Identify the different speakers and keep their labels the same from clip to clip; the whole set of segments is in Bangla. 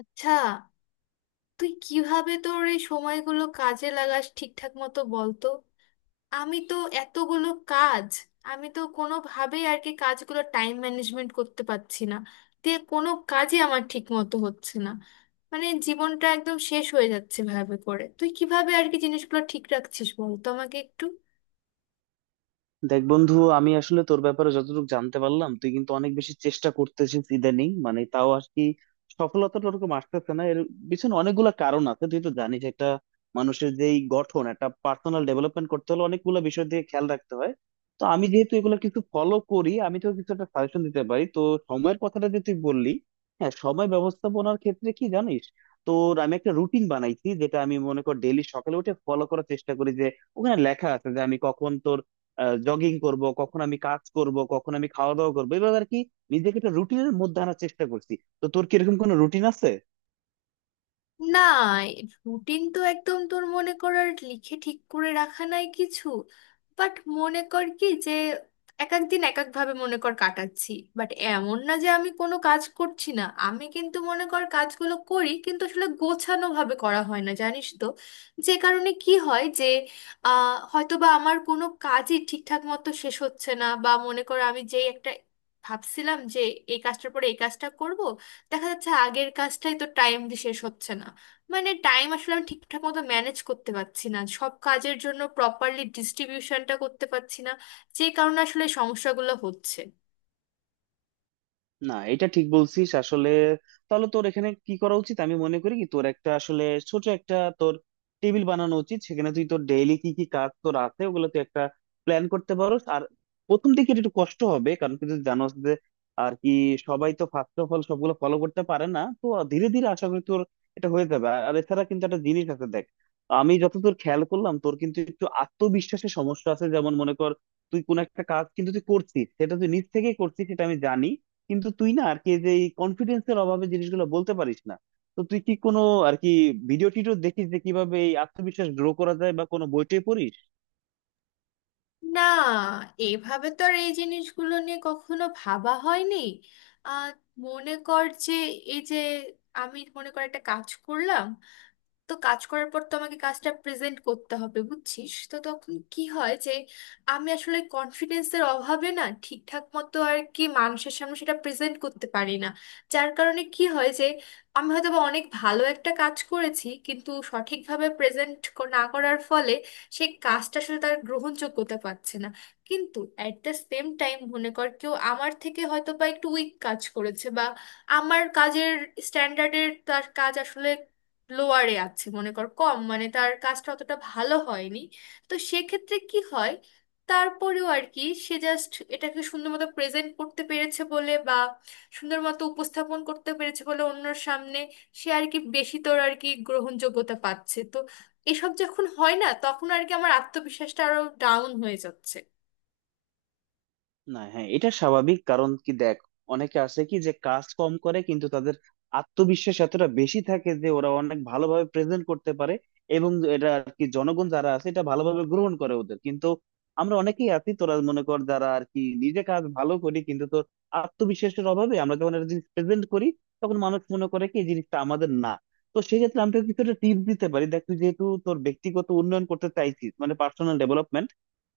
Speaker 1: আচ্ছা, তুই কিভাবে তোর এই সময়গুলো কাজে লাগাস ঠিকঠাক মতো বলতো। আমি তো এতগুলো কাজ আমি তো কোনোভাবেই আর কি কাজগুলো টাইম ম্যানেজমেন্ট করতে পারছি না, দিয়ে কোনো কাজই আমার ঠিক মতো হচ্ছে না। মানে জীবনটা একদম শেষ হয়ে যাচ্ছে ভাবে করে, তুই কিভাবে আর কি জিনিসগুলো ঠিক রাখছিস বলতো আমাকে একটু।
Speaker 2: দেখ বন্ধু, আমি আসলে তোর ব্যাপারে যতটুকু জানতে পারলাম তুই কিন্তু অনেক বেশি চেষ্টা করতেছিস ইদানিং, মানে তাও আর কি সফলতাটা ওরকম আসতেছে না। এর পিছনে অনেকগুলা কারণ আছে, তুই তো জানিস। একটা মানুষের যেই গঠন, একটা পার্সোনাল ডেভেলপমেন্ট করতে হলে অনেকগুলো বিষয় দিয়ে খেয়াল রাখতে হয়। তো আমি যেহেতু এগুলো কিছু ফলো করি, আমি তো কিছু একটা সাজেশন দিতে পারি। তো সময়ের কথাটা যে তুই বললি, হ্যাঁ, সময় ব্যবস্থাপনার ক্ষেত্রে কি জানিস, তোর আমি একটা রুটিন বানাইছি, যেটা আমি মনে কর ডেইলি সকালে উঠে ফলো করার চেষ্টা করি। যে ওখানে লেখা আছে যে আমি কখন তোর জগিং করব, কখন আমি কাজ করব, কখন আমি খাওয়া দাওয়া করবো, এভাবে আর কি নিজেকে একটা রুটিনের মধ্যে আনার চেষ্টা করছি। তো তোর কি এরকম কোনো রুটিন আছে?
Speaker 1: না, রুটিন তো একদম তোর মনে করার লিখে ঠিক করে রাখা নাই কিছু। বাট মনে কর কি যে এক এক দিন এক একভাবে মনে কর কাটাচ্ছি। বাট এমন না যে আমি কোনো কাজ করছি না, আমি কিন্তু মনে কর কাজগুলো করি, কিন্তু আসলে গোছানো ভাবে করা হয় না জানিস তো। যে কারণে কি হয় যে হয়তো বা আমার কোনো কাজই ঠিকঠাক মতো শেষ হচ্ছে না, বা মনে কর আমি যেই একটা ভাবছিলাম যে এই কাজটার পরে এই কাজটা করব, দেখা যাচ্ছে আগের কাজটাই তো টাইম দিয়ে শেষ হচ্ছে না। মানে টাইম আসলে আমি ঠিকঠাক মতো ম্যানেজ করতে পারছি না, সব কাজের জন্য প্রপারলি ডিস্ট্রিবিউশনটা করতে পারছি না, যে কারণে আসলে এই সমস্যাগুলো হচ্ছে।
Speaker 2: না, এটা ঠিক বলছিস আসলে। তাহলে তোর এখানে কি করা উচিত, আমি মনে করি কি তোর একটা আসলে ছোট একটা তোর টেবিল বানানো উচিত। সেখানে তুই তোর ডেইলি কি কি কাজ তোর আছে, ওগুলো তুই একটা প্ল্যান করতে পারো। আর প্রথম দিকে এটা একটু কষ্ট হবে, কারণ তুই যদি জানোস যে আর কি সবাই তো ফার্স্ট অফ অল সবগুলো ফলো করতে পারে না। তো ধীরে ধীরে আশা করি তোর এটা হয়ে যাবে। আর আর এছাড়া কিন্তু একটা জিনিস আছে, দেখ, আমি যতদূর খেয়াল করলাম, তোর কিন্তু একটু আত্মবিশ্বাসের সমস্যা আছে। যেমন মনে কর, তুই কোন একটা কাজ কিন্তু তুই করছিস, সেটা তুই নিজ থেকেই করছিস, সেটা আমি জানি। কিন্তু তুই না আর কি যে এই কনফিডেন্সের অভাবে জিনিসগুলো বলতে পারিস না। তো তুই কি কোনো আর কি ভিডিও টিডিও দেখিস যে কিভাবে এই আত্মবিশ্বাস গ্রো করা যায়, বা কোনো বই টই পড়িস?
Speaker 1: না, এভাবে তো আর এই জিনিসগুলো নিয়ে কখনো ভাবা হয়নি। আহ মনে কর যে, এই যে আমি মনে কর একটা কাজ করলাম, তো কাজ করার পর তো আমাকে কাজটা প্রেজেন্ট করতে হবে বুঝছিস তো, তখন কি হয় যে আমি আসলে কনফিডেন্সের অভাবে না ঠিকঠাক মতো আর কি মানুষের সামনে সেটা প্রেজেন্ট করতে পারি না। যার কারণে কি হয় যে আমি হয়তো বা অনেক ভালো একটা কাজ করেছি কিন্তু সঠিকভাবে প্রেজেন্ট না করার ফলে সেই কাজটা আসলে তার গ্রহণযোগ্যতা পাচ্ছে না। কিন্তু অ্যাট দ্য সেম টাইম মনে কর কেউ আমার থেকে হয়তো বা একটু উইক কাজ করেছে, বা আমার কাজের স্ট্যান্ডার্ডের তার কাজ আসলে লোয়ারে আছে, মনে কর কম, মানে তার কাজটা অতটা ভালো হয়নি। তো সেক্ষেত্রে কি হয়, তারপরেও আর কি সে জাস্ট এটাকে সুন্দর মতো প্রেজেন্ট করতে পেরেছে বলে, বা সুন্দর মতো উপস্থাপন করতে পেরেছে বলে অন্যর সামনে, সে আর কি বেশি তোর আর কি গ্রহণযোগ্যতা পাচ্ছে তো। এসব যখন হয় না তখন আর কি আমার আত্মবিশ্বাসটা আরো ডাউন হয়ে যাচ্ছে।
Speaker 2: না। হ্যাঁ, এটা স্বাভাবিক, কারণ কি দেখ, অনেকে আছে কি যে কাজ কম করে কিন্তু তাদের আত্মবিশ্বাস এতটা বেশি থাকে যে ওরা অনেক ভালোভাবে প্রেজেন্ট করতে পারে, এবং এটা আর কি জনগণ যারা আছে এটা ভালোভাবে গ্রহণ করে ওদের। কিন্তু আমরা অনেকেই আছি, তোরা মনে কর, যারা আর কি নিজে কাজ ভালো করি কিন্তু তোর আত্মবিশ্বাসের অভাবে আমরা যখন একটা জিনিস প্রেজেন্ট করি, তখন মানুষ মনে করে কি এই জিনিসটা আমাদের না। তো সেক্ষেত্রে আমি তোকে কিছুটা টিপস দিতে পারি। দেখ, তুই যেহেতু তোর ব্যক্তিগত উন্নয়ন করতে চাইছিস, মানে পার্সোনাল ডেভেলপমেন্ট,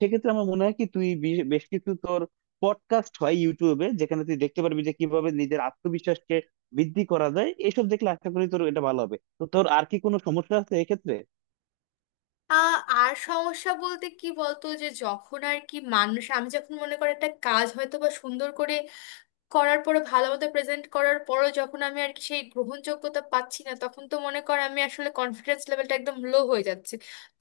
Speaker 2: সেক্ষেত্রে আমার মনে হয় কি তুই বেশ বেশ কিছু তোর পডকাস্ট হয় ইউটিউবে, যেখানে তুই দেখতে পারবি যে কিভাবে নিজের আত্মবিশ্বাসকে বৃদ্ধি করা যায়। এসব দেখলে আশা করি তোর এটা ভালো হবে। তো তোর আর কি কোনো সমস্যা আছে এক্ষেত্রে?
Speaker 1: আর সমস্যা বলতে কি বলতো, যে যখন আর কি মানুষ, আমি যখন মনে করি একটা কাজ হয়তো বা সুন্দর করে করার পরে ভালোমতো প্রেজেন্ট করার পরও যখন আমি আর কি সেই গ্রহণযোগ্যতা পাচ্ছি না, তখন তো মনে কর আমি আসলে কনফিডেন্স লেভেলটা একদম লো হয়ে যাচ্ছে।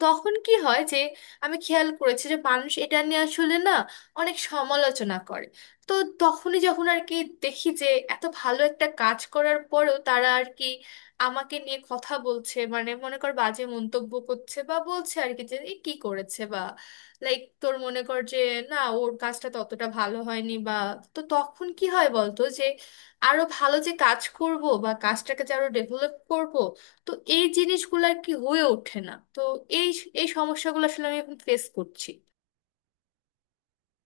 Speaker 1: তখন কি হয় যে আমি খেয়াল করেছি যে মানুষ এটা নিয়ে আসলে না অনেক সমালোচনা করে। তো তখনই যখন আর কি দেখি যে এত ভালো একটা কাজ করার পরেও তারা আর কি আমাকে নিয়ে কথা বলছে, মানে মনে কর বাজে মন্তব্য করছে, বা বলছে আর কি যে এ কি করেছে, বা লাইক তোর মনে কর যে না ওর কাজটা ততটা ভালো হয়নি বা। তো তখন কি হয় বলতো, যে আরো ভালো যে কাজ করব বা কাজটাকে যে আরো ডেভেলপ করব, তো এই জিনিসগুলো আর কি হয়ে ওঠে না তো। এই এই সমস্যাগুলো আসলে আমি এখন ফেস করছি।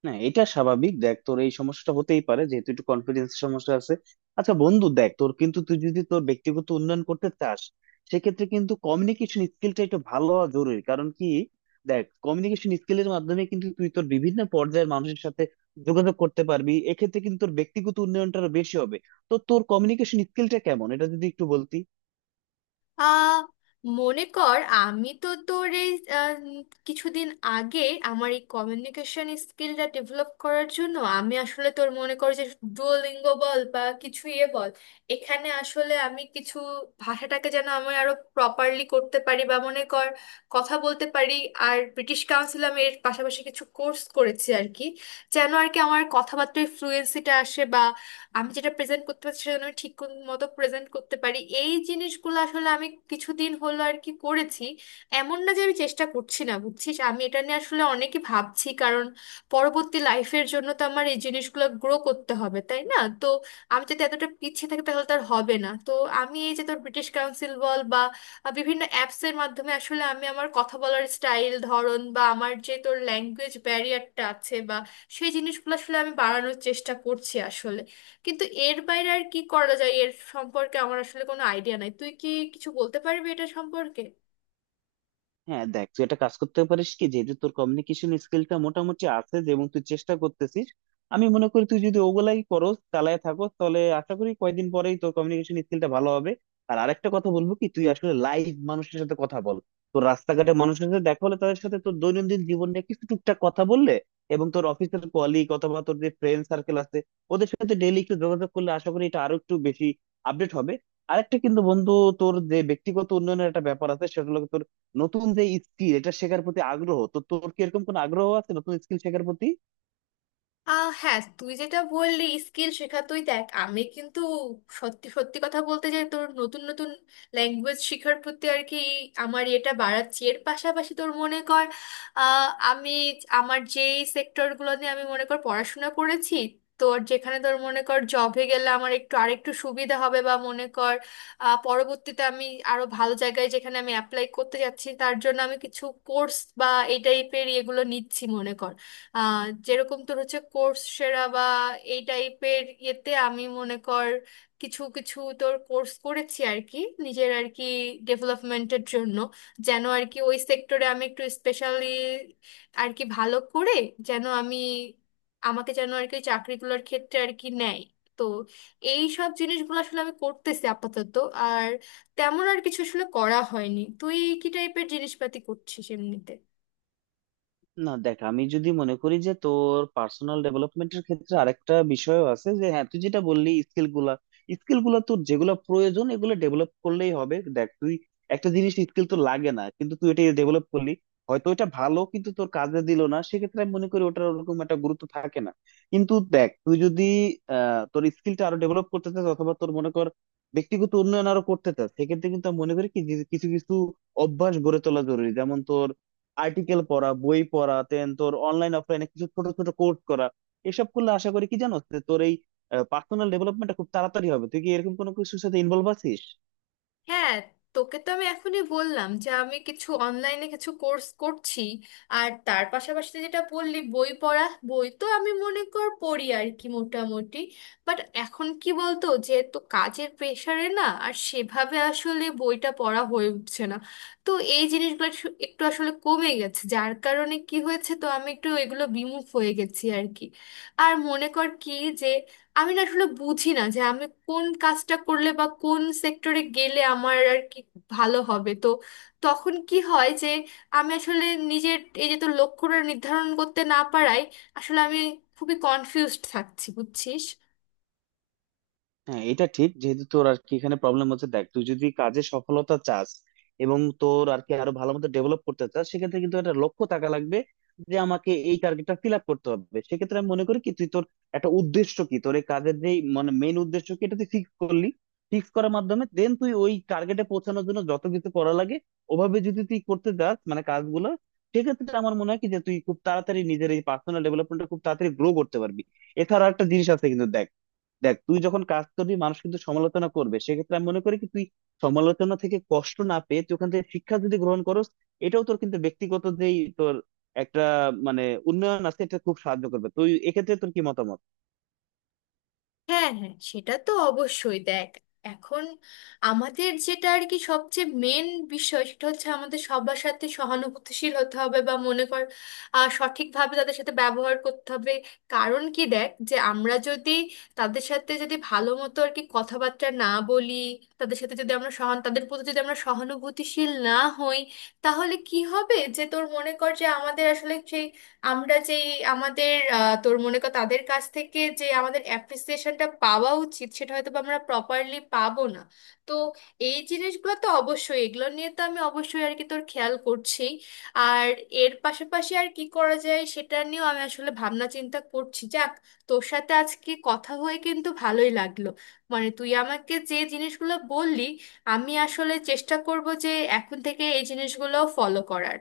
Speaker 2: না, এটা স্বাভাবিক। দেখ, তোর এই সমস্যাটা হতেই পারে, যেহেতু একটু কনফিডেন্স সমস্যা আছে। আচ্ছা বন্ধু, দেখ তোর কিন্তু তুই যদি তোর ব্যক্তিগত উন্নয়ন করতে চাস, সেক্ষেত্রে কিন্তু কমিউনিকেশন স্কিলটা একটু ভালো হওয়া জরুরি। কারণ কি দেখ, কমিউনিকেশন স্কিলের মাধ্যমে কিন্তু তুই তোর বিভিন্ন পর্যায়ের মানুষের সাথে যোগাযোগ করতে পারবি। এক্ষেত্রে কিন্তু তোর ব্যক্তিগত উন্নয়নটা আরো বেশি হবে। তো তোর কমিউনিকেশন স্কিলটা কেমন, এটা যদি একটু বলতি।
Speaker 1: আহ মনে কর আমি তো তোর এই, আহ, উম, কিছুদিন আগে আমার এই কমিউনিকেশন স্কিলটা ডেভেলপ করার জন্য আমি আসলে তোর মনে কর যে ডুওলিঙ্গো বল বা কিছু ইয়ে বল, এখানে আসলে আমি কিছু ভাষাটাকে যেন আমি আরো প্রপারলি করতে পারি, বা মনে কর কথা বলতে পারি। আর ব্রিটিশ কাউন্সিল আমি এর পাশাপাশি কিছু কোর্স করেছি আর কি, যেন আর কি আমার কথাবার্তায় ফ্লুয়েন্সিটা আসে, আমি যেটা প্রেজেন্ট করতে পারছি সেটা যেন আমি ঠিক কোন মতো প্রেজেন্ট করতে পারি। এই জিনিসগুলো আসলে আমি কিছুদিন হলো আর কি করেছি। এমন না যে আমি চেষ্টা করছি না বুঝছিস, আমি এটা নিয়ে আসলে অনেকই ভাবছি, কারণ পরবর্তী লাইফের জন্য তো আমার এই জিনিসগুলো গ্রো করতে হবে তাই না, তো আমি যদি এতটা পিছিয়ে থাকি তাহলে তার হবে না তো। আমি এই যে তোর ব্রিটিশ কাউন্সিল বল বা বিভিন্ন অ্যাপসের মাধ্যমে আসলে আমি আমার কথা বলার স্টাইল ধরন বা আমার যে তোর ল্যাঙ্গুয়েজ ব্যারিয়ারটা আছে বা, সেই জিনিসগুলো আসলে আমি বাড়ানোর চেষ্টা করছি আসলে। কিন্তু এর বাইরে আর কি করা যায় এর সম্পর্কে আমার আসলে কোনো আইডিয়া নাই, তুই কি কিছু বলতে পারবি এটা সম্পর্কে?
Speaker 2: হ্যাঁ দেখ, তুই একটা কাজ করতে পারিস কি, যেহেতু তোর কমিউনিকেশন স্কিলটা মোটামুটি আছে যে, এবং তুই চেষ্টা করতেছিস, আমি মনে করি তুই যদি ওগুলাই করো চালায় থাকো, তাহলে আশা করি কয়েকদিন পরেই তোর কমিউনিকেশন স্কিলটা ভালো হবে। আর আরেকটা কথা বলবো কি, তুই আসলে লাইভ মানুষের সাথে কথা বল। তোর রাস্তাঘাটে মানুষের সাথে দেখা হলে তাদের সাথে তোর দৈনন্দিন জীবন নিয়ে কিছু টুকটাক কথা বললে, এবং তোর অফিসের কলিগ অথবা তোর যে ফ্রেন্ড সার্কেল আছে ওদের সাথে ডেইলি একটু যোগাযোগ করলে, আশা করি এটা আরো একটু বেশি আপডেট হবে। আরেকটা কিন্তু বন্ধু, তোর যে ব্যক্তিগত উন্নয়নের একটা ব্যাপার আছে, সেটা হলো তোর নতুন যে স্কিল, এটা শেখার প্রতি আগ্রহ। তো তোর কি এরকম কোনো আগ্রহ আছে নতুন স্কিল শেখার প্রতি?
Speaker 1: হ্যাঁ, তুই যেটা বললি স্কিল শেখা, তুই দেখ আমি কিন্তু সত্যি সত্যি কথা বলতে যে তোর নতুন নতুন ল্যাঙ্গুয়েজ শেখার প্রতি আর কি আমার এটা বাড়াচ্ছি। এর পাশাপাশি তোর মনে কর আমি আমার যেই সেক্টরগুলো নিয়ে আমি মনে কর পড়াশোনা করেছি, তোর যেখানে তোর মনে কর জবে গেলে আমার একটু আরেকটু সুবিধা হবে, বা মনে কর পরবর্তীতে আমি আরো ভালো জায়গায় যেখানে আমি অ্যাপ্লাই করতে যাচ্ছি তার জন্য আমি কিছু কোর্স বা এই টাইপের এগুলো নিচ্ছি মনে কর। আহ, যেরকম তোর হচ্ছে কোর্স সেরা বা এই টাইপের ইয়েতে আমি মনে কর কিছু কিছু তোর কোর্স করেছি আর কি, নিজের আর কি ডেভেলপমেন্টের জন্য, যেন আর কি ওই সেক্টরে আমি একটু স্পেশালি আর কি ভালো করে, যেন আমি, আমাকে যেন আর কি চাকরিগুলোর ক্ষেত্রে আর কি নেয়। তো এই সব জিনিসগুলো আসলে আমি করতেছি আপাতত। আর তেমন আর কিছু আসলে করা হয়নি, তুই কি টাইপের জিনিসপাতি করছিস এমনিতে?
Speaker 2: না দেখ, আমি যদি মনে করি যে তোর পার্সোনাল ডেভেলপমেন্টের ক্ষেত্রে আরেকটা বিষয়ও আছে যে, হ্যাঁ তুই যেটা বললি স্কিল গুলা, স্কিল গুলা তোর যেগুলো প্রয়োজন, এগুলো ডেভেলপ করলেই হবে। দেখ তুই একটা জিনিস, স্কিল তো লাগে না কিন্তু তুই এটা ডেভেলপ করলি, হয়তো এটা ভালো কিন্তু তোর কাজে দিল না, সেক্ষেত্রে আমি মনে করি ওটার ওরকম একটা গুরুত্ব থাকে না। কিন্তু দেখ, তুই যদি তোর স্কিলটা আরো ডেভেলপ করতে চাস, অথবা তোর মনে কর ব্যক্তিগত উন্নয়ন আরো করতে চাস, সেক্ষেত্রে কিন্তু আমি মনে করি কি যে কিছু কিছু অভ্যাস গড়ে তোলা জরুরি। যেমন তোর আর্টিকেল পড়া, বই পড়া, দেন তোর অনলাইন অফলাইনে কিছু ছোট ছোট কোর্স করা, এসব করলে আশা করি কি জানো যে তোর এই পার্সোনাল ডেভেলপমেন্টটা খুব তাড়াতাড়ি হবে। তুই কি এরকম কোনো কিছুর সাথে ইনভলভ আছিস?
Speaker 1: হ্যাঁ, তোকে তো আমি এখনই বললাম যে আমি কিছু অনলাইনে কিছু কোর্স করছি। আর তার পাশাপাশি তুই যেটা বললি বই পড়া, বই তো আমি মনে কর পড়ি আর কি মোটামুটি। বাট এখন কি বলতো, যেহেতু কাজের প্রেশারে না আর সেভাবে আসলে বইটা পড়া হয়ে উঠছে না, তো এই জিনিসগুলো একটু একটু আসলে কমে গেছে, যার কারণে কি হয়েছে তো আমি একটু এগুলো বিমুখ হয়ে গেছি আর কি। আর মনে কর কি যে আমি না আসলে বুঝি না যে আমি কোন কাজটা করলে বা কোন সেক্টরে গেলে আমার আর কি ভালো হবে তো। তখন কি হয় যে আমি আসলে নিজের এই যে তো লক্ষ্যটা নির্ধারণ করতে না পারায় আসলে আমি খুবই কনফিউজড থাকছি বুঝছিস।
Speaker 2: হ্যাঁ, এটা ঠিক, যেহেতু তোর আর কি এখানে প্রবলেম হচ্ছে। দেখ, তুই যদি কাজে সফলতা চাস, এবং তোর আর কি আরো ভালো মতো ডেভেলপ করতে চাস, সেক্ষেত্রে কিন্তু একটা লক্ষ্য থাকা লাগবে যে আমাকে এই টার্গেটটা ফিল আপ করতে হবে। সেক্ষেত্রে আমি মনে করি কি তুই তোর একটা উদ্দেশ্য, কি তোর এই কাজের যে মানে মেইন উদ্দেশ্য কি, এটা তুই ফিক্স করলি। ফিক্স করার মাধ্যমে দেন তুই ওই টার্গেটে পৌঁছানোর জন্য যত কিছু করা লাগে, ওভাবে যদি তুই করতে চাস মানে কাজগুলো, সেক্ষেত্রে আমার মনে হয় কি যে তুই খুব তাড়াতাড়ি নিজের এই পার্সোনাল ডেভেলপমেন্টটা খুব তাড়াতাড়ি গ্রো করতে পারবি। এছাড়া একটা জিনিস আছে কিন্তু দেখ, দেখ তুই যখন কাজ করবি, মানুষ কিন্তু সমালোচনা করবে। সেক্ষেত্রে আমি মনে করি কি তুই সমালোচনা থেকে কষ্ট না পেয়ে তুই ওখান থেকে শিক্ষা যদি গ্রহণ করস, এটাও তোর কিন্তু ব্যক্তিগত যেই তোর একটা মানে উন্নয়ন আছে, এটা খুব সাহায্য করবে। তুই এক্ষেত্রে তোর কি মতামত?
Speaker 1: হ্যাঁ হ্যাঁ, সেটা তো অবশ্যই। দেখ এখন আমাদের যেটা আর কি সবচেয়ে মেন বিষয়, সেটা হচ্ছে আমাদের সবার সাথে সহানুভূতিশীল হতে হবে, বা মনে কর সঠিকভাবে তাদের সাথে ব্যবহার করতে হবে। কারণ কি দেখ, যে আমরা যদি তাদের সাথে যদি ভালো মতো আর কি কথাবার্তা না বলি, তাদের সাথে যদি আমরা তাদের প্রতি যদি আমরা সহানুভূতিশীল না হই, তাহলে কি হবে যে তোর মনে কর যে আমাদের আসলে সেই, আমরা যেই আমাদের তোর মনে কর তাদের কাছ থেকে যে আমাদের অ্যাপ্রিসিয়েশনটা পাওয়া উচিত সেটা হয়তো বা আমরা প্রপারলি পাবো না। তো এই জিনিসগুলো তো অবশ্যই, এগুলো নিয়ে তো আমি অবশ্যই আর কি তোর খেয়াল করছি। আর এর পাশাপাশি আর কি করা যায় সেটা নিয়েও আমি আসলে ভাবনা চিন্তা করছি। যাক, তোর সাথে আজকে কথা হয়ে কিন্তু ভালোই লাগলো। মানে তুই আমাকে যে জিনিসগুলো বললি, আমি আসলে চেষ্টা করব যে এখন থেকে এই জিনিসগুলো ফলো করার।